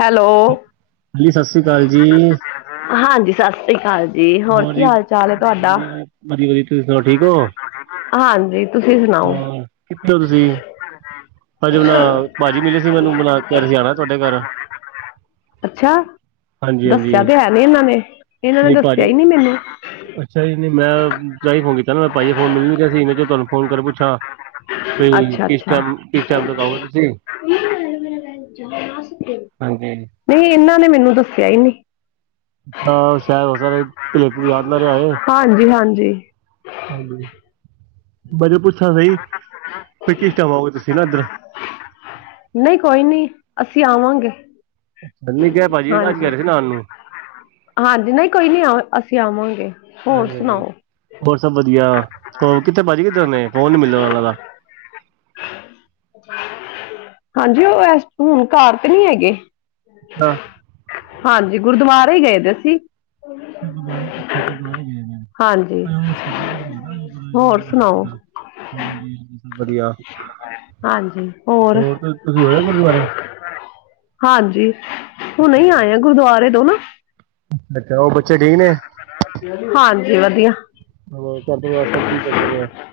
Hello? ਹਾਂਜੀ ਸਤਿ ਸ਼੍ਰੀ ਅਕਾਲ ਜੀ। ਹਾਂਜੀ ਸਤਿ ਸ੍ਰੀ ਅਕਾਲ ਜੀ ਹੋਰ ਕੀ ਜੀ ਹਾਲ- ਚਾਲ ਹੈ ਤੁਹਾਡਾ? ਵਧੀਆ ਵਧੀਆ ਵਧੀਆ- ਵਧੀਆ। ਤੁਸੀਂ ਸੁਣਾਓ ਠੀਕ ਹੋ ਹਾਂਜੀ ਤੁਸੀਂ ਸੁਣਾਓ? ਕਿੱਥੇ ਹੋ ਤੁਸੀਂ? ਹਜੇ ਪਣਾ ਭਾਜੀ ਮਿਲੇ ਸੀ ਮੈਨੂੰ, ਅਪਣਾ ਕੇ ਰਹੇ ਸੀ ਆਣਾ ਏ ਤੁਹਾਡੇ ਘਰ? ਅੱਛਾ ਹਾਂਜੀ ਹਾਂਜੀ ਦੱਸਿਆ ਤੇ ਹੈ ਨੀ ਇਹਨਾਂ ਨੇ, ਇਹਨਾਂ ਨੇ ਨਹੀਂ ਦੱਸਿਆ ਭਾਜੀ ਹੀ ਨੀ ਮੈਨੂੰ। ਅੱਛਾ ਜੀ ਨਹੀਂ ਮੈਂ ਤਾਂ ਹੀ ਫੋਨ ਕੀਤਾ ਨਾ ਮੈਂ ਭਾਜੀ ਫੋਨ ਮਿਲ ਨੀ ਰਿਹਾ ਸੀ ਮੈਂ ਤੁਹਾਨੂੰ ਫੋਨ ਕਰ ਪੁੱਛਾਂ। ਬਈ ਅੱਛਾ ਕਿਸ ਅੱਛਾ ਟਾਈਮ ਕਿਸ ਟਾਈਮ ਤਕ ਆਓਗੇ ਤੁਸੀਂ? ਹਾਂਜੀ ਨਹੀਂ ਇਹਨਾਂ ਨੇ ਮੈਨੂੰ ਦੱਸਿਆ ਈ ਨੀ। ਅੱਛਾ ਸ਼ਾਇਦ ਹੋ ਸਕੇ ਯਾਦ ਨਾ ਰਿਹਾ ਹੋਏ। ਹਾਂਜੀ- ਹਾਂਜੀ। ਹਾਂਜੀ ਮੈਨੂੰ ਪੁੱਛਣਾ ਸੀ ਕਿ ਕਿਸ ਟਾਈਮ ਆਗੇ ਤੁਸੀਂ ਨਾ ਇੱਧਰ? ਨਹੀਂ ਕੋਈ ਨੀ ਅਸੀਂ ਆਵਾਂਗੇ। ਕਲ ਨੀ ਕਿਹਾ ਭਾਜੀ ਅੱਜ ਕਹਿ ਹਾਂਜੀ ਰਹੇ ਸੀ ਨਾਨ ਨੂੰ। ਹਾਂਜੀ ਨਹੀਂ ਕੋਈ ਨੀ ਅਸੀਂ ਆਵਾਂਗੇ ਹੋਰ ਹਾਂਜੀ ਹਾਂਜੀ ਸੁਣਾਓ। ਹੋਰ ਸਭ ਵਧੀਆ ਕਿੱਥੇ ਭਾਜੀ ਕਿੱਧਰ ਨੇ ਫੋਣ ਨੀ ਮਿਲਦਾ ਉਹਨਾਂ ਦਾ। ਹਾਂਜੀ ਉਹ ਐ ਹੁਣ ਘਰ ਤੇ ਨਹੀਂ ਹੈਗੇ। ਹਾਂ। [unintelligible] ਹਾਂਜੀ ਗੁਰਦੁਆਰੇ ਗਏ ਦੇ ਸੀ। ਗੁਰਦੁਆਰੇ ਗੁਰਦੁਆਰੇ ਗਏ ਹਾਂਜੀ ਨੇ ਉਹ ਸ਼ਹੀਦੀ ਗੁਰੂ ਹੈ ਨਾ ਗੁਰੂ ਅਰਜਨ ਦੇਵ ਹੋਰ ਮਹਾਰਾਜ ਜੀ ਸੁਣਾਓ ਦਾ। ਹਾਂਜੀ- ਹਾਂਜੀ ਸਬ ਵਧੀਆ। ਹਾਂਜੀ ਹੋਰ। ਤੁਸੀਂ ਹੋਏ ਗੁਰਦੁਆਰੇ। ਹਾਂਜੀ ਅੱਛਾ ਹੁਣੇ ਅੱਛਾ ਆਏ ਆ ਗੁਰਦੁਆਰੇ ਤੋ ਨਾ। ਅੱਛਾ ਉਹ ਬੱਚੇ ਠੀਕ ਨੇ। ਹਾਂਜੀ ਵਧੀਆ। [unintelligible]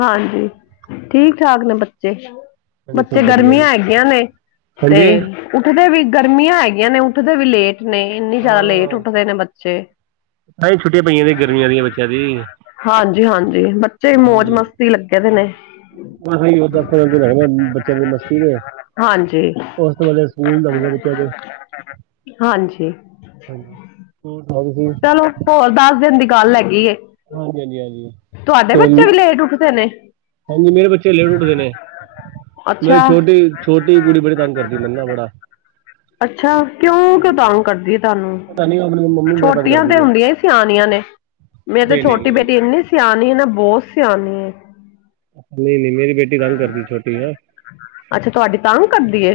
ਹਾਂਜੀ ਠੀਕ ਠਾਕ ਨੇ ਬੱਚੇ। ਹਾਂਜੀ ਬੱਚੇ ਸਭ ਵਧੀਆ ਜੀ ਗਰਮੀਆਂ ਹੈਗੀਆਂ ਨੇ ਤੇ। ਹਾਂਜੀ ਉੱਠਦੇ ਵੀ ਗਰਮੀਆਂ ਹੈਗੀਆਂ ਨੇ ਉੱਠਦੇ ਵੀ ਲੇਟ ਨੇ ਇੰਨੀ ਜ਼ਿਆਦਾ ਲੇਟ ਹਾਂ। ਉੱਠਦੇ ਨੇ ਬੱਚੇ। ਤਾਂਹੀ ਛੁੱਟੀਆਂ ਪਈਆਂ ਨੇ ਗਰਮੀਆਂ ਦੀਆਂ ਬੱਚਿਆਂ ਦੀ ਹਾਂਜੀ-ਹਾਂਜੀ ਬੱਚੇ ਮੌਜ ਮਸਤੀ। ਲੱਗੇ ਦੇ ਨੇ। ਏਹੀ ਦੱਸ ਪੰਦਰਾਂ ਦਿਨ ਹੈਗੇ ਨੇ ਬੱਚਿਆਂ ਦੀ ਮਸਤੀ ਦੇ। ਹਾਂਜੀ। ਉਸ ਤੋਂ ਬਾਦ ਸਕੂਲ ਲਗਨੇ ਬੱਚਿਆ ਦੇ। ਹਾਂਜੀ। ਹਾਂਜੀ ਹੋਰ ਸੁਣਾਓ ਜੀ। ਚਲੋ ਹੋਰ ਦਸ ਦਿਨ ਦੀ ਗੱਲ ਹੈਗੀ ਏ ਹਾਂਜੀ ਹਾਂਜੀ ਹਾਂਜੀ ਤੁਹਾਡੇ ਤੇ ਬੱਚੇ ਵੀ ਲੇਟ ਉੱਠਦੇ ਨੇ। ਹਾਂਜੀ ਮੇਰੇ ਬੱਚੇ ਲੇਟ ਉੱਠਦੇ ਨੇ। ਮੇਰੀ ਅੱਛਾ ਛੋਟੀ-ਛੋਟੀ ਕੁੜੀ ਬੜੀ ਤੰਗ ਕਰਦੀ ਮੰਨ ਨਾ ਬੜਾ। ਅੱਛਾ ਕਿਉਂ-ਕਿਉਂ ਹਾਂਜੀ ਤਾਂਗ ਕਰਦੀ ਹੈ ਤੁਹਾਨੂੰ। [unintelligible] ਛੋਟੀਆਂ ਤੇ ਕਰਦੀ ਹੈ ਹੁੰਦੀਆਂ ਹੀ ਸਿਆਣੀਆਂ ਨੇ ਮੇਰੀ ਤੇ ਨਹੀਂ ਨਹੀਂ ਛੋਟੀ ਨਹੀਂ ਬੇਟੀ। ਇੰਨੀ ਸਿਆਣੀ ਹੈ ਨਾ ਬਹੁਤ ਸਿਆਣੀ ਏ। ਨਹੀਂ-ਨਹੀਂ ਮੇਰੀ ਬੇਟੀ ਤਾਂਗ ਕਰਦੀ ਏ ਛੋਟੀ ਨਾ। ਅੱਛਾ ਤੁਹਾਡੀ ਤਾਂਗ ਕਰਦੀ ਏ।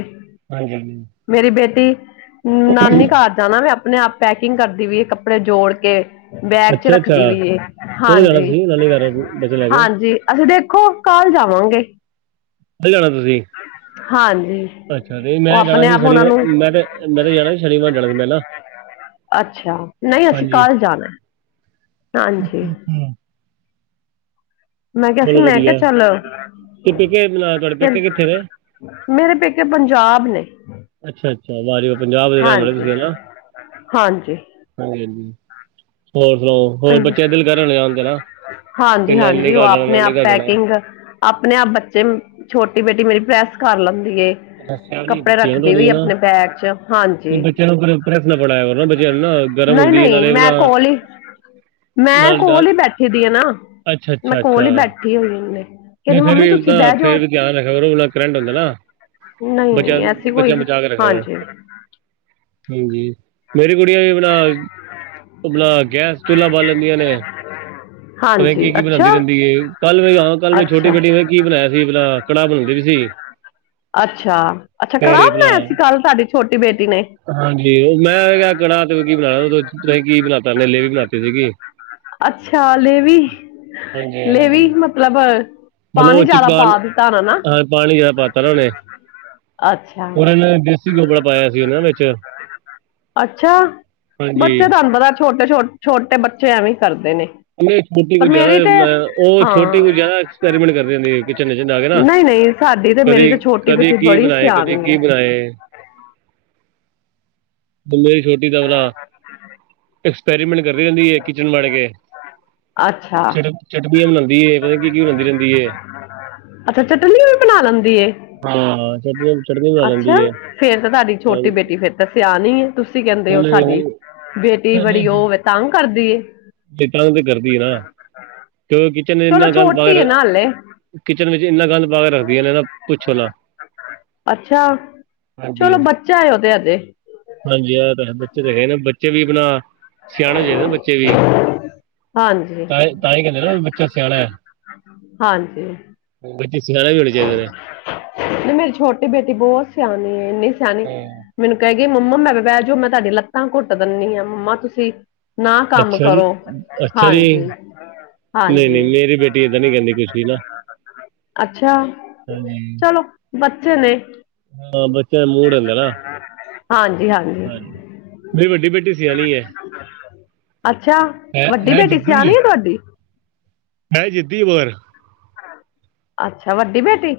ਹਾਂਜੀ-ਹਾਂਜੀ। ਮੇਰੀ ਬੇਟੀ ਨਾਨੀ ਘਰ ਜਾਣਾ ਨਾ ਆਪਣੇ ਆਪ ਪੈਕ। ਪੈਕਿਗ ਕਰਦੀ ਪਈ ਏ ਕੱਪੜੇ ਜੋੜ ਕੇ। ਬੈਗ ਚ ਅੱਛਾ ਅੱਛਾ ਰੱਖਦੀ ਪਈ ਏ ਕਦੋਂ ਜਾਣਾ ਤੁਸੀਂ ਨਾਨੀ ਘਰ ਬੱਚੇ ਲੈ ਕੇ ਹਾਂਜੀ-ਹਾਂਜੀ। ਅਸੀਂ ਦੇਖੋ ਕਲ ਜਾਵਾਂਗੇ। ਕੱਲ੍ਹ ਜਾਣਾ ਤੁਸੀਂ। ਹਾਂਜੀ। ਅੱਛਾ ਤੇ ਮੈਂ ਉਹ ਜਾਣਾ ਆਪਣੇ ਸੀ ਆਪ ਉਹਨਾਂ ਸ਼ਨੀਵਾਰ ਨੂੰ ਮੈਂ ਤੇ ਮੈਂ ਤੇ ਜਾਣਾ ਸੀ ਸ਼ਨੀਵਾਰ ਜਾਣਾ ਸੀ ਮੈਂ ਨਾ। ਅੱਛਾ ਨਹੀਂ ਅਸੀਂ ਹਾਂਜੀ ਕਲ ਜਾਣਾ ਹਾਂਜੀ। ਮੈਂ ਕਿਹਾ ਸੀ ਚਲੋ ਮੈਂ ਕਿਹਾ ਵਧੀਆ ਚੱਲ। ਤੇ ਪੇਕੇ ਤੁਹਾਡੇ ਪੇਕੇ ਕਿੱਥੇ ਨੇ ਮੇਰੇ ਪੇਕੇ ਪੰਜਾਬ ਨੇ। ਅੱਛਾ-ਅੱਛਾ ਵਾ ਜੀ ਪੰਜਾਬ ਦੇ ਰਹਿਣ ਵਾਲੇ ਹਾਂਜੀ ਤੁਸੀਂ ਨਾ। ਹਾਂਜੀ ਹਾਂਜੀ-ਹਾਂਜੀ ਹੋਰ ਸੁਣਾਓ ਹੋਰ ਹਾਂਜੀ ਬੱਚੇ ਦਿਲ ਕਰਨ ਜਾਣ ਦੇ ਨਾ ਵੀ ਹਾਂਜੀ ਨਾਨੀ ਹਾਂਜੀ ਉਹ ਘਰ ਜਾਣਾ ਆਪਣੇ ਨਾਨੀ ਆਪ ਘਰ ਜਾਣਾ ਪੈਕਿੰਗ ਆਪਣੇ ਆਪ ਬੱਚੇ ਨੂੰ ਛੋਟੀ ਬੇਟੀ ਮੇਰੀ ਪ੍ਰੈਸ ਕਰ ਲੈਂਦੀ ਏ ਅੱਛਾ ਜੀ ਕੱਪੜੇ ਬੱਚਿਆਂ ਨੂੰ ਰੱਖਦੀ ਵੀ ਨਹੀਂ ਨਾ ਆਪਣੇ ਬੈਗ 'ਚ ਹਾਂਜੀ ਬੱਚਿਆਂ ਨੂੰ ਪ੍ਰੈਸ ਨਾ ਫੜਾਇਆ ਨਾ ਬੱਚਿਆਂ ਨੂੰ ਨਾ ਗਰਮ ਹੁੰਦੀ ਨਹੀਂ-ਨਹੀਂ ਨਾਲੇ ਮੈਂ ਕੋਲ ਨਾਲ ਹੀ ਮੈਂ ਡਰ ਕੋਲ ਹੀ ਬੈਠੀ ਦੀ ਆ ਨਾ ਅੱਛਾ ਮੈਂ ਅੱਛਾ ਅੱਛਾ ਕੋਲ ਹੀ ਬੈਠੀ ਹੋਈ ਹੁੰਦੇ ਨਹੀਂ ਫਿਰ ਵੀ ਓਦਾਂ ਫਿਰ ਧਿਆਨ ਹੈਗਾ ਉ' ਕਰੰਟ ਹੁੰਦਾ ਨਾ ਨਹੀਂ ਬੱਚਿਆਂ ਨਹੀਂ ਐਸੀ ਨੂੰ ਕੋਈ ਬੱਚਿਆਂ ਬਚਾ ਕੇ ਰੱਖ ਲੈਣਾ ਹਾਂਜੀ ਹਾਂਜੀ ਮੇਰੀ ਕੁੜੀਆਂ ਵੀ ਆਪਣਾ-ਆਪਣਾ ਗੈਸ ਚੁੱਲਾ ਬਾਲ ਲੈਂਦੀਆਂ ਨੇ ਪਤਾ ਨਹੀਂ ਹਾਂਜੀ ਕੀ-ਕੀ ਬਣਾਉਦੀ ਅੱਛਾ ਰਹਿੰਦੀ ਏ ਕੱਲ ਵੀ ਆ ਕੱਲ ਛੋਟੀ ਅੱਛਾ ਬੇਟੀ ਨੇ ਕੀ ਬਣਾਇਆ ਸੀ ਆਪਣਾ ਕੜਾਹ ਬਣਾਉਣ ਦੀ ਵੀ ਸੀ। ਅੱਛਾ-ਅੱਛਾ ਕੜਾਹ ਤੇ ਬਣਾਇਆ ਆਪਣਾ ਸੀ ਕੱਲ ਤੁਹਾਡੀ ਛੋਟੀ ਬੇਟੀ ਨੇ ਹਾਂਜੀ ਮੈਂ ਕਿਆ ਕੜਾਹ ਜੋਗੀ ਬਣਾ ਲਓ ਤੁਸੀਂ ਕੀ ਬਣਾਤਾ ਮੇਰੇ ਲਈ ਵੀ ਬਣਾਤੀ ਸੀਗੀ ਅੱਛਾ। ਹਾਲੇ ਵੀ ਹਾਂਜੀ-ਹਾਂਜੀ ਲੇਵੀ ਮਤਲਬ ਮਤਲਬ ਪਾਣੀ ਉੱਚ ਜ਼ਿਆਦਾ ਕੱਲ ਪਾ ਦਿੱਤਾ ਹੋਣਾ ਨਾ ਪਾਣੀ ਜਿਆਦਾ ਪਾ ਤਾ ਉਹਨੇ ਅੱਛਾ। ਉਹਨਾਂ ਨੇ ਡਿਸਟਰਿਕਟ ਕੱਪੜਾ ਪਾਇਆ ਸੀ ਵਿੱਚ ਅੱਛਾ ਹਾਂਜੀ ਬੱਚੇ ਤੁਹਾਨੂੰ ਪਤਾ ਛੋਟੇ ਛੋ ਛੋਟੇ ਬੱਚੇ ਐਵੇਂ ਕਰਦੇ ਨੇ ਕਿਉਂਕਿ ਛੋਟੀ ਪਰ ਕੁਛ ਮੇਰੀ ਤੇ ਜ਼ਿਆਦਾ ਉਹ ਛੋਟੀ ਹਾਂ ਕੁਛ ਜਿਆਦਾ ਐਕਸਪੈਰੀਮੈਂਟ ਕਰਦੇ ਕਿਚਨ ਚ ਜਾ ਕੇ ਨਾ ਨਹੀਂ ਨਹੀਂ ਸਾਡੀ ਤੇ ਮੇਰੀ ਤੇ ਛੋਟੀ ਕਦੀ ਬੇਟੀ ਕੀ ਬੜੀ ਬਣਾਏ-ਕਦੀ ਸਿਆਣੀ ਏ ਕੀ ਬਣਾਏ ਅੱਗੇ ਛੋਟ ਹਾਂ [unintelligible] ਐਕਸਪੈਰੀਮੈਂਟ ਕਰ ਰਹੀ ਨਹੀਂ ਕਿਚਨ ਵੜ ਕੇ ਅੱਛਾ। ਚਟ ਚਟਨੀਆਂ ਬਣਾਂਦੀ ਏ। ਪਤਾ ਨਹੀਂ ਕੀ ਕੀ ਬਣਾਂਦੀ ਰਹਿੰਦੀ। ਏ। ਅੱਛਾ, ਚਟਨੀ ਵੀ ਬਣਾ ਲੈਂਦੀ ਏ। ਹਾਂ ਛੱਜੇ ਅੱਛਾ, ਫਿਰ ਤਾਂ ਤੁਹਾਡੀ ਛੋਟੀ ਬੇਟੀ ਫਿਰ ਤਾਂ ਸਿਆਣੀ ਹੈ, ਤੁਸੀਂ ਕਹਿੰਦੇ ਹੋ ਸਾਡੀ! ਹਾਂ ਬੇਟੀ ਨਹੀਂ ਬੜੀ ਉਹਵੇ ਤਾਂਗ ਕਰਦੀ ਏ। ਤੇ ਤੰਗ ਕਰਦੀ ਨਾ, ਕਿਉਂ ਕਿਚਨ ਇੰਨਾ ਚਲੋ ਗੰਦ ਪਾ ਛੋਟੀ ਏ ਨਾ ਹਲੇ ਕਿਚਨ ਵਿੱਚ ਇੰਨਾ ਗੰਦ ਪਾ ਕੇ ਰੱਖਦੀ ਹੈ ਨਾ ਪੁੱਛੋ ਨਾ। ਅੱਛਾ, ਹਾਂਜੀ ਚਲੋ ਬੱਚਾ ਹੈ ਉਹ ਤੇ ਹੱਲੇ। ਹਾਂਜੀ ਆ ਤੇ ਹੈ ਬੱਚੇ ਹੈਗੇ ਨੇ ਬੱਚੇ ਵੀ ਆਪਣਾ ਸਿਆਣੇ ਚਾਹੀਦੇ ਨੇ ਬੱਚੇ ਵੀ ਹਾਂਜੀ। ਤਾਂ ਹੀ ਕਹਿੰਦੇ ਨਾ ਵੀ ਬੱਚਾ ਸਿਆਣਾ ਹੈ। ਹਾਂਜੀ। ਉਹ ਬੱਚੇ ਸਿਆਣੇ ਵੀ ਹੋਣੇ ਚਾਹੀਦੇ ਨੇ। ਮੇਰੀ ਛੋਟੀ ਬੇਟੀ ਬਹੁਤ ਸਿਆਣੀ ਹੈ, ਇੰਨੀ ਸਿਆਣੀ ਮੈਨੂੰ ਕਹਿ ਗੀ ਮੰਮਾ ਲੱਗਦਾ ਜੋ ਤੁਹਾਡੀ ਲਤਾ ਘੁੱਟ ਦਿੰਦੀ ਹਾਂ ਮੰਮਾ ਤੁਸੀਂ। ਨਾ ਕੰਮ ਅੱਛਾ ਜੀ ਕਰੋ ਅੱਛਾ ਜੀ ਹਾਂਜੀ, ਹਾਂਜੀ। ਏ ਤਾਂ ਨੀ ਕਹਿੰਦੀ ਕੁਸ਼ਤੀ ਨਾ ਅੱਛਾ, ਹਾਂਜੀ ਚਲੋ ਬੱਚੇ ਨੇ। ਹਾਂ ਬੱਚਿਆਂ ਦਾ ਮੂੜ ਹੂੰਦਾ ਨਾਂ। ਹਾਂਜੀ-ਹਾਂਜੀ। ਹਾਂਜੀ, ਮੇਰੀ ਵੱਡੀ ਬੇਟੀ ਸਿਆਣੀ ਐ। ਅੱਛਾ, ਵੱਡੀ ਹੈ ਬੇਟੀ ਜਿੱਦੀ ਹੈ ਸਿਆਣੀ ਆ ਤੁਹਾਡੀ? ਹੈ ਜਿੱਦੀ ਪਰ। ਅੱਛਾ, ਵੱਡੀ ਬੇਟੀ?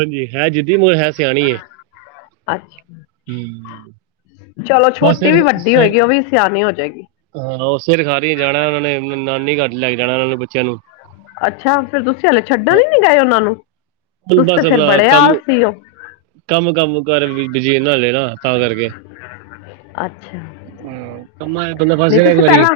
ਹਾਂਜੀ, ਹੈ ਜਿੱਦੀ [unintelligible] ਹੈ ਸਿਆਣੀ ਏ। ਅੱਛਾ। ਹੂੰ। ਚਲੋ ਨਾ ਛੋਟੀ ਵੀ ਸਿਰ ਵੱਡੀ ਸਿਰ ਹੋਏਗੀ, ਓ ਵੀ ਸਿਆਣੀ ਹੋਜੇਗੀ। ਹਾਂ, ਓ ਸਿਰ ਖਾਰੀ ਜਾਣਾ ਓਨਾਂ ਨੇ ਨਾਨੀ ਘਰ ਲੈ ਕੇ ਜਾਣਾ ਓਨਾਂ ਨੂੰ ਬੱਚਿਆਂ ਨੂੰ। ਅੱਛਾ, ਫਿਰ ਤੁਸੀਂ ਹਲੇ ਹਾਂ, ਛੱਡਣ ਈ ਨੀ ਗਏ ਉਨਾਂ ਨੂੰ, ਹੁਣ ਤੁਸੀਂ ਤੇ ਫੇਰ ਬੜੇ ਆਲਸੀ ਓ। ਕੰਮ-ਕੰਮ ਕਾਰਾ ਬੀਜੀ ਬਣਾਲੇ ਨਾਂ ਤਾਂ ਕਰਕੇ। ਅੱਛਾ, ਹਾਂ, ਕੰਮਾਂ 'ਚ ਬੰਦਾ ਫਸ ਨਈ ਜਾਣਾ ਇੱਕ ਤੁਸੀਂ ਵਾਰੀ ਪੈਲਾਂ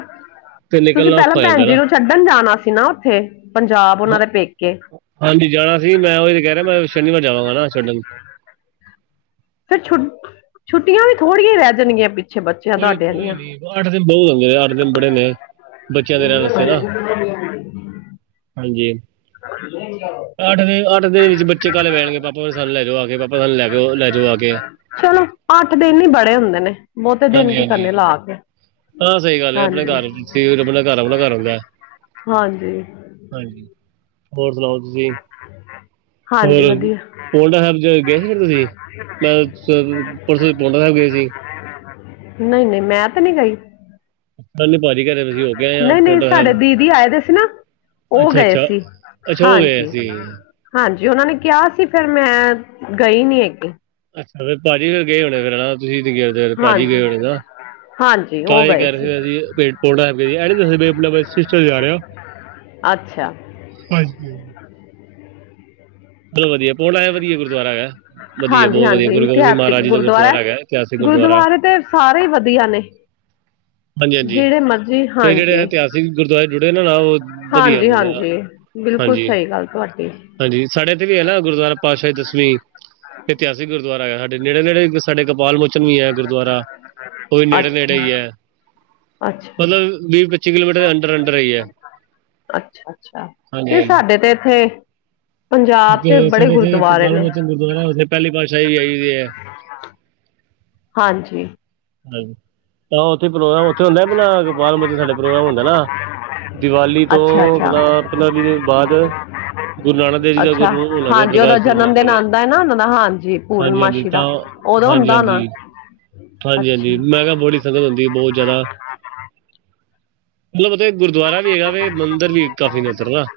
ਤੇ ਤੁਸੀਂ ਨਿਕਲਣਾ ਪੈ ਲਲਾਂ ਔਖਾ ਹੋ ਭੈਣ ਜਾਂਦਾ ਜੀ ਨਾ ਨੂੰ ਛੱਡਣ ਜਾਣਾ ਸੀ ਨਾ ਉੱਥੇ ਪੰਜਾਬ ਉਨਾਂ ਹਾਂ- ਦੇ ਪੇਕੇ। ਹਾਂਜੀ, ਜਾਣਾ ਸੀ, ਮੈਂ ਓਹੀ ਤੇ ਕੈ ਰਿਆ ਮੈਂ ਸ਼ਨੀਵਾਰ ਜਾਵਾਂਗਾ ਨਾ ਛੱਡਣ। ਫੇਰ ਛੁ ਛੁੱਟੀਆਂ ਵੀ ਥੋੜੀਆਂ ਈ ਰੈ ਜਾਣਗੀਆਂ ਪਿੱ ਕੋਈ-ਕੋਈ ਨੀ ਅੱਠ ਦਿਨ ਬੋਤ ਹੁੰਦੇ ਨੇ ਅੱਠ ਦਿਨ ਬੜੇ ਨੇ। ਬੱਚਿਆਂ ਦੇ ਰਹਿਣ ਵਾਸਤੇ ਨਾ [inaudible] ਹਾਂਜੀ, ਅੱਠ ਦੇ ਅੱਠ ਦੇ ਵਿੱਚ ਬੱਚੇ ਕਾਲੇ ਪੈਣਗੇ ਪਾ ਪਾ ਸਾਨੂੰ ਲੈਜੂ ਆ ਕੇ ਪਾਪਾ ਸਾਨੂੰ ਲੈ ਕੇ ਲੈਜੋ ਆ ਕੇ। ਚਲੋ ਅੱਠ ਦਿਨ ਈ ਬੜੇ ਹੁੰਦੇ ਨੇ ਬੋਤੇ ਦਿਨ ਹਾਂਜੀ ਕੀ ਕਰਨੇ ਹਾਂਜੀ ਲਾ ਕੇ। ਹਾਂ ਸਈ ਗੱਲ ਐ ਆਪਣੇ ਹਾਂਜੀ ਘਰ ਆਪਣਾ ਘਰ ਆਪਣਾ ਘਰ ਹੁੰਦੈ। ਹਾਂਜੀ। ਹਾਂਜੀ ਹੋਰ ਸੁਣਾਓ? ਤੁਸੀਂ [inaudible] ਹਾਂਜੀ ਹੋਰ ਵਧੀਆ ਪੌਂਟਾ ਸੈਬ ਚ ਗਏ ਸੀ ਫੇਰ ਤੁਸੀਂ? [unintelligible] ਪਰਸੋ ਤੁਸੀ ਪੌਂਟਾ ਸੈਬ ਗਏ ਸੀ। ਨਈ-ਨਈ ਮੈਂ ਤੇ ਨੀ ਗਈ। ਕੱਲ੍ਹ ਭਾਜੀ ਘਰੇ ਅਸੀਂ ਹੋ ਗਏ ਆ ਨਈ-ਨਈ ਪੌਂਡਾ ਸਾਡੇ ਸਾਹਿਬ ਦੀਦੀ ਆਏ ਦੇ ਸੀ ਨਾ ਓ ਗਏ ਸੀ, ਹਾਂਜੀ। ਜੀ। ਹਾਂਜੀ ਔਨਾਂ ਨੇ ਕਿਆ ਸੀ ਫੇਰ ਮੈਂ ਗਈ ਨੀ ਐਗੀ। ਅੱਛਾ, ਤੇ ਭਾਜੀ ਫੇਰ ਗਏ ਹੋਨੇ ਫੇਰ ਤੁਸੀਂ [unintelligible] ਭਾਜੀ ਗਏ ਹਾਂਜੀ ਹੋਨੇ ਨਾ। ਹਾਂਜੀ ਤਾਂ ਉਹ ਏ ਗਏ ਕੈ ਰੇ ਸੀ ਅਸੀ ਪੇਟ ਫੋੜਾ ਪੇਟ ਐ ਨੀ ਦੱਸਿਆ ਆਪਨਾ ਸਿਸਟਰ ਜਾ ਰਿਆ। ਅੱਛਾ। ਹਾਂਜੀ। ਚਲੋ ਵਧੀਆ ਕੋਲ ਆਇਆ ਵਧੀਆ ਗੁਰਦੁਆਰਾ ਐਗਾ ਵਧੀਆ ਹਾਂਜੀ ਬੋਤ ਵਧੀਆ ਹਾਂਜੀ ਗੁਰ ਗੋਬਿੰਦ ਸਿੰਘ ਇਤਿਹਾਸਿਕ ਮਹਾਰਾਜ ਜੀ ਦਾ ਗੁਰ ਗੁਰਦੁਆਰਾ ਹੈ। ਦੁਆਰਾ ਐਗਾ। ਗੁਰਦੁਆਰੇ ਤੇ ਸਾਰੇ ਈ ਵਧੀਆ ਨੇ। ਹਾਂਜੀ ਹਾਂਜੀ ਜੇੜੇ ਮਰਜੀ ਤੇ ਜਿਹੜੇ ਇਤਿਹਾਸਿਕ ਗੁਰਦੁਆਰੇ ਜੁੜੇ ਨੇ ਨਾ ਉਹ ਵਧੀਆ ਮਤਲਬ ਹਾਂਜੀ-ਹਾਂਜੀ-ਹਾਂਜੀ। ਬਿਲਕੁੱਲ ਹਾਂਜੀ ਸਾਈ ਗੱਲ ਤੁਹਾਡੀ। ਹਾਂਜੀ ਸਾਡੇ ਏਥੇ ਵੀ ਐ ਨਾ ਗੁਰਦੁਆਰਾ ਪਾਤਸ਼ਾਹਈ ਦਸਵੀਂ ਏਤਿਹਾਸਿਕ ਗੁਰ ਦੁਆਰਾ ਹੈ ਸਾਡੇ ਨੇੜੇ-ਨੇੜੇ ਸਾਡੇ ਕਪਾਲ ਮੋਚਨ ਵੀ ਐ ਗੁਰਦੁਆਰਾ ਔ ਵੀ ਨੇੜੇ-ਨੇੜੇ ਅੱਛਾ ਈ ਐ। ਅੱਛਾ ਮਤਲਬ ਵੀਹ ਪੱਚੀ ਕਿਲੋਮੀਟਰ ਦੇ ਅੰਡਰ-ਅੰਡਰ ਈ ਐ। ਅੱਛਾ-ਅੱਛਾ ਤੇ ਸਾਡੇ ਤੇ ਏਥੇ ਪੰਜਾਬ ਤੇ ਬੜੇ ਗੁਰਦੁਆਰੇ ਨੇ। ਔਹ ਨਾ ਔਥੇ ਪਹਿਲੀ ਪਾਤਸ਼ਾਹੀ ਵੀ ਆਈ ਹੋਈ ਐ। ਹਾਂਜੀ। ਹਾਂਜ ਤਾ ਔਥੇ ਪ੍ਰੋਗਰਾਮ ਔਥੇ ਹੁੰਦਾ ਅਪਨਾ ਗੋਪਾਲ ਮੋਚਨ ਸਾਡੇ ਪ੍ਰੋਗਰਾਮ ਹੁੰਦਾ ਨਾ, ਦੀਵਾਲੀ ਤੋਂ ਅੱਛਾ ਅਪਨਾ ਅੱਛਾ ਪੰਦਰਾਂ-ਵੀ ਦਿਨ ਬਾਅਦ ਗੁਰੂ ਨਾਨਕ ਦੇਵ ਜੀ ਦਾ ਅੱਛਾ ਗੁਰੂ ਉਹਨਾਂ ਦੇ ਹਾਂਜੀ ਔਦਾ ਪ੍ਰਕਾਸ਼ ਪੁਰਬ ਜਨਮ ਮਨਾਉਂਦੇ ਦਿਨ ਨੇ ਆਂਦਾ ਐ ਨਾ ਹਾਂਜੀ ਹਾਂਜੀ-ਹਾਂਜੀ ਪੂਰਨਮਾਸੀ ਦਾ ਔਦੌ ਹੋਂਦਾ ਹੋਨਾ? ਹਾਂਜੀ, ਹਾਂਜੀ ਮੈਂ ਕਿਆ ਬੜੀ ਸੰਗਤ ਹੁੰਦੀ ਏ ਬੋਹਤ ਜਾਦਾ ਮਤਲਬ ਔਥੇ ਗੁਰਦੁਆਰਾ ਵੀ ਹੈਗਾ ਵੇ, ਮੰਦਿਰ ਵੀ ਕਾਫੀ ਨੇ ਔਧਰ ਨਾ।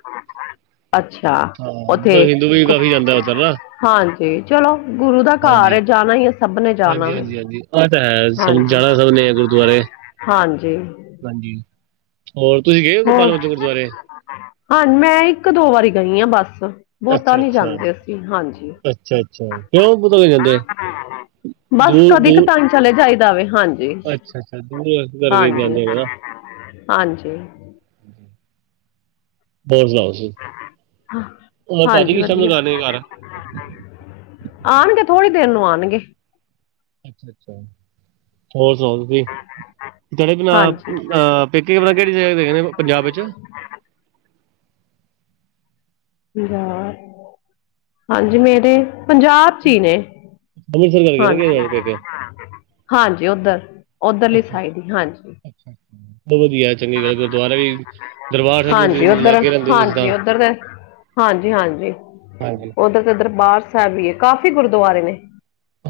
ਅੱਛਾ, ਹਾਂ ਔਥੇ ਮਤਲਬ ਹਿੰਦੂ ਵੀ ਖੁ ਕਾਫ਼ੀ ਜਾਂਦਾ ਉੱਧਰ ਨਾ ਹਾਂਜੀ, ਚਲੋ ਗੁਰੂ ਦਾ ਘਰ ਹਾਂਜੀ। ਐ ਜਾਨਾ ਹੀ ਐ ਸਭ ਨੇ ਜਾਨਾ ਵੇ। ਓਹ ਤਾ ਹੈ, ਹਾਂਜੀ ਜਾਨਾ ਸਭ ਨੇ ਗੁਰਦੁਆਰੇ ਐ। ਹਾਂਜੀ ਹਾਂਜੀ, ਔਰ ਤੁਸੀਂ ਗਏ ਔ ਗੋਪਾਲ ਹੋਰ ਮੋਚਨ ਗੁਰਦੁਆਰੇ? ਹਾਂ, ਮੈਂ ਇੱਕ ਦੋ ਵਾਰੀ ਗਈ ਆਂ ਬੱਸ। ਬੋਹਤਾ ਨੀ ਅੱਛਾ-ਅੱਛਾ, ਜਾਂਦੇ ਅਸੀਂ ਹਾਂਜੀ। ਅੱਛਾ-ਅੱਛਾ ਕਿਉਂ ਪਤਾ ਜਾਂਦੇ ਬਸ ਕਦੀ, ਦੂਰ-ਦੂਰ ਕਦਾਈ ਚਲੇ ਜਾਈ ਦਾ ਵੇ, ਹਾਂ ਤੇ ਅੱਛਾ-ਅੱਛਾ ਦੂਰ ਇਸ ਕਰਕੇ ਹਾਂਜੀ, ਜਾਂਦੇ ਨੇ ਨਾ ਹਾਂਜੀ। ਏ ਲਿਆਏ ਜੀ। ਹਾਂਜੀ ਟਾਈਮ ਵਧੀਆ। ਤੱਕ ਆਣੇ ਘਰ ਆਨਗੇ ਥੋੜ੍ਹੀ ਦੇਰ ਨੂੰ ਆਨਗੇ। ਹੋਰ ਸੁਨਾਓ ਤੁਸੀਂ? ਜੇਹੜੇ ਕਿ ਮੈਂ ਹਾਂਜੀ ਅਹ ਪੇਕੇ ਆ ਕੇਹੜੀ ਜਗ੍ਹਾ ਤੇ ਹੇਗੇ ਨੇ ਪੰਜਾਬ ਵਿੱਚ ਸਤਿ ਸ਼੍ਰੀ ਅਕਾਲ, ਹਾਂਜੀ ਮੇਰੇ ਪੰਜਾਬ ਚ ਹੀ ਨੇ। ਅੰਮ੍ਰਿਤਸਰ ਕਰਕੇ ਨੇ ਕਿਹੜੇ ਹਾਂਜੀ, ਤੁਹਾਡੇ ਪੇਕੇ ਹਾਂਜੀ ਔਧਰ। ਔਹ ਵਧੀਆ ਜ [unintelligible] ਦੇ ਹਾਂਜੀ ਔਧਰ, ਲਾਗੇ ਰਹਿੰਦੇ ਤੁਸੀਂ ਤਾਂ ਹਾਂਜੀ ਔਧਰ ਦੇ ਹਾਂਜੀ, ਹਾਂਜੀ ਹਾਂਜੀ ਔਧਰ ਤੇ ਦਰਬਾਰ ਸਾਹਿਬ ਵੀ ਏ, ਕਾਫ਼ੀ ਗੁਰਦੁਆਰੇ ਨੇ।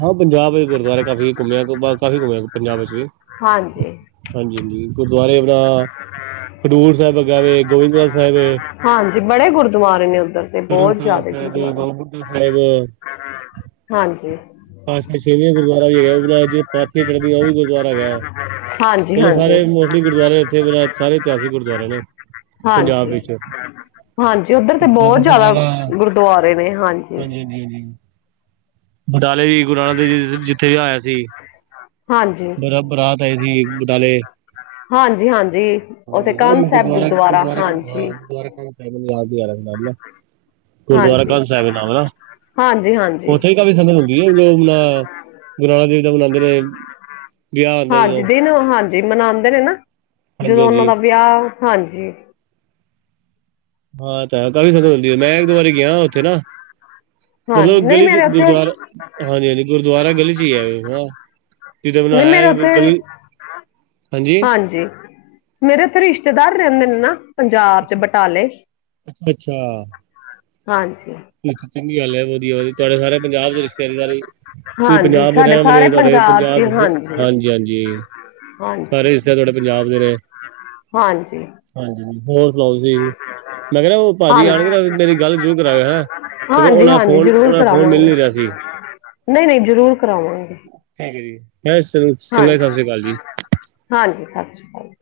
ਹਾਂ ਪੰਜਾਬ ਗੁਰਦੁਆਰੇ ਏ, ਕਾਫ਼ੀ ਘੁੰਮਿਆ ਕਾਫ਼ੀ ਘੁੰਮਿਆ ਪੰਜਾਬ ਵਿੱਚ ਵੀ। ਹਾਂਜੀ ਹਾਂਜੀ, ਹਾਂਜੀ ਗੁਰਦੁਆਰੇ ਅਪਣਾ ਖਡੂਰ ਸਾਹਿਬ ਹੇਗਾ ਵੇ, ਗੋਇੰਦਵਾਲ ਸਾਹਿਬ ਏ। ਹਾਂਜੀ ਬੜੇ ਗੁਰਦੁਆਰੇ ਨੇ ਔਧਰ। ਤਰਨਤਾਰਨ ਸਾਹਿਬ, ਬਾਬਾ ਬੁੱਢਾ ਸਾਹਿਬ ਅ। ਹਾਂਜੀ। ਪਾਤਸ਼ਾਹ ਛੇਵੀਂ ਗੁਰਦੁਆਰਾ ਵੀ ਹੈਗਾ, ਪਾਥੀਆਂ ਚੜ੍ਹਦੀਆਂ ਔਹ ਵੀ ਗੁਰਦੁਆਰਾ ਹੈਗਾ। ਹਾਂਜੀ ਮਤਲਬ ਹਾਂਜੀ ਸਾਰੇ ਮੋਸਟਲੀ ਗੁਰਦੁਆਰੇ ਤੇ ਅਪਣਾ ਸਾਰੇ ਇਤਿਹਾਸਿਕ ਗੁਰਦੁਆਰੇ ਨੇ ਪੰਜਾਬ ਹਾਂਜੀ ਵਿੱਚ। ਹਾਂਜੀ ਔਧੱਰ ਤੇ ਬਾਬਾ ਬੋਹਤ ਜਾਦਾ ਬਕਾਲਾ ਗੁਰਦੁਆਰੇ ਨੇ ਹਾਂਜੀ। ਹਾਂਜੀ, ਹਾਂਜੀ, ਹਾਂਜੀ। ਨਾਲੇ ਵੀ ਗੁਰੂ ਨਾਨਕ ਦੇਵ ਜੀ ਜਿੱਥੇ ਵੀਆਹ ਹੋਇਆ ਸੀ। ਹਾਂਜੀ ਬਰਾ ਬਰਾਤ ਆਈ ਸੀ ਬਟਾਲੇ। ਹਾਂਜੀ ਹਾਂਜੀ ਉੱਥੇ ਹਾਂਜੀ, ਹੁਣ ਕੰਨ ਸਾਹਿਬ ਗੁਰਦੁਆਰੇ, ਗੁਰਦੁਆਰਾ ਗੁਰਦੁਆਰੇ ਹਾਂ ਗੁਰਦਵਾਰੇ ਹਾਂਜੀ ਨਾਲ ਗੁਰਦੁਆਰਾ ਹਾਂਜੀ ਕੰਧ ਸਾਹਿਬ ਨਾਮ ਹਨਾ। ਹਾਂਜੀ, ਹਾਂਜੀ। ਉੱਥੇ ਹੀ ਕਾਫ਼ੀ ਸੰਦ ਹੁੰਦੀ ਹੈ, ਜੋ ਅਪਣਾ ਗੁਰੂ ਨਾਨਕ ਦੇਵ ਦਾ ਮਨਾਉਂਦੇ ਰਹੇ। ਹਾਂਜੀ ਦਿਨ ਹਾਂਜੀ ਮਨਾਉਂਦੇ ਨੇ ਨਾ, ਹਾਂਜੀ ਜਦੋਂ ਉਹਨਾਂ ਹਾਂਜੀ ਦਾ ਵਿਆਹ ਹਾਂਜੀ। ਹਾਂ ਤਾਂ ਕਾਫੀ ਸੰਗਤ ਹੁੰਦੀ ਵੇ, ਮੈਂ ਇੱਕ ਦੋ ਵਾਰੀ ਗਿਆ ਉੱਥੇ ਨਾ। ਹਾਂਜੀ ਮਤਲਬ ਨਹੀਂ ਗਲੀ 'ਚ ਮੇਰੇ ਉੱਥੇ ਗੁਰਦੁਆਰਾ ਹਾਂਜੀ- ਹਾਂਜੀ ਗੁਰਦੁਆਰਾ ਗਲੀ 'ਚ ਈ ਹੈ ਨਾ। ਜਦ ਨਹੀਂ ਮੇਰੇ ਬਣਾਇਆ ਫਿਰ ਉੱਥੇ ਗਲੀ ਹਾਂਜੀ। ਹਾਂਜੀ ਮੇਰੇ ਇੱਥੇ ਰਿਸ਼ਤੇਦਾਰ ਰੈਂਦੇ ਨੇ ਨਾ ਪੰਜਾਬ 'ਚ ਬਟਾਲੇ ਅੱਛਾ ਹਾਂਜੀ ਅ ਚੰਗੀ ਗੱਲ ਐ ਵਧੀਆ ਵੀ ਤੁਹਾਡੇ ਸਾਰੇ ਪੰਜਾਬ ਦੇ ਰਿਸ਼ਤੇਦਾਰੀ ਤੁਸੀ ਹਾਂਜੀ ਪੰਜਾਬ ਦੇ ਸਾਡੇ ਰੈਣ ਵਾਲੇ ਸਾਰੇ ਤੁਹਾਡੇ 'ਚ ਪੰਜਾਬ ਦੇ ਹਾਂਜੀ ਹਾਂਜੀ-ਹਾਂਜੀ ਹਾਂਜੀ ਸਾਰੇ ਰਿਸ਼ਤੇਦਾਰ ਤੁਹਾਡੇ ਪੰਜਾਬ ਦੇ ਰਏ। ਹਾਂਜੀ ਹਾਂਜੀ ਹੋਰ ਸੁਣਾਓ ਤੁਸੀਂ ਜ ਮੈਂ ਕਿਆ ਓ ਭਾਜੀ ਆਣਗੇ ਮੇਰੀ ਗੱਲ ਜ਼ਰੂਰ ਕਰਾਓ ਹੈਂ। ਕਿਉਂਕਿ ਉਹਨਾਂ ਦਾ ਹਾਂਜੀ-ਹਾਂਜੀ ਫੋਨ ਜ਼ਰੂਰ ਉਹਨਾਂ ਦਾ ਫੋਨ ਮਿਲ ਕਰਾਵਾਂਗੇ ਨੀ ਰਿਹਾ ਸੀ ਨਈ-ਨਈ ਜ਼ਰੂਰ ਕਰਾਵਾਂਗੀ। ਠੀਕ ਏ ਜੀ ਚੰਗਾ ਜੀ ਸਤਿ ਸ੍ਰੀ ਅਕਾਲ ਜੀ। ਹਾਂਜੀ ਸਤਿ ਸ਼੍ਰੀ ਅਕਾਲ ਜੀ।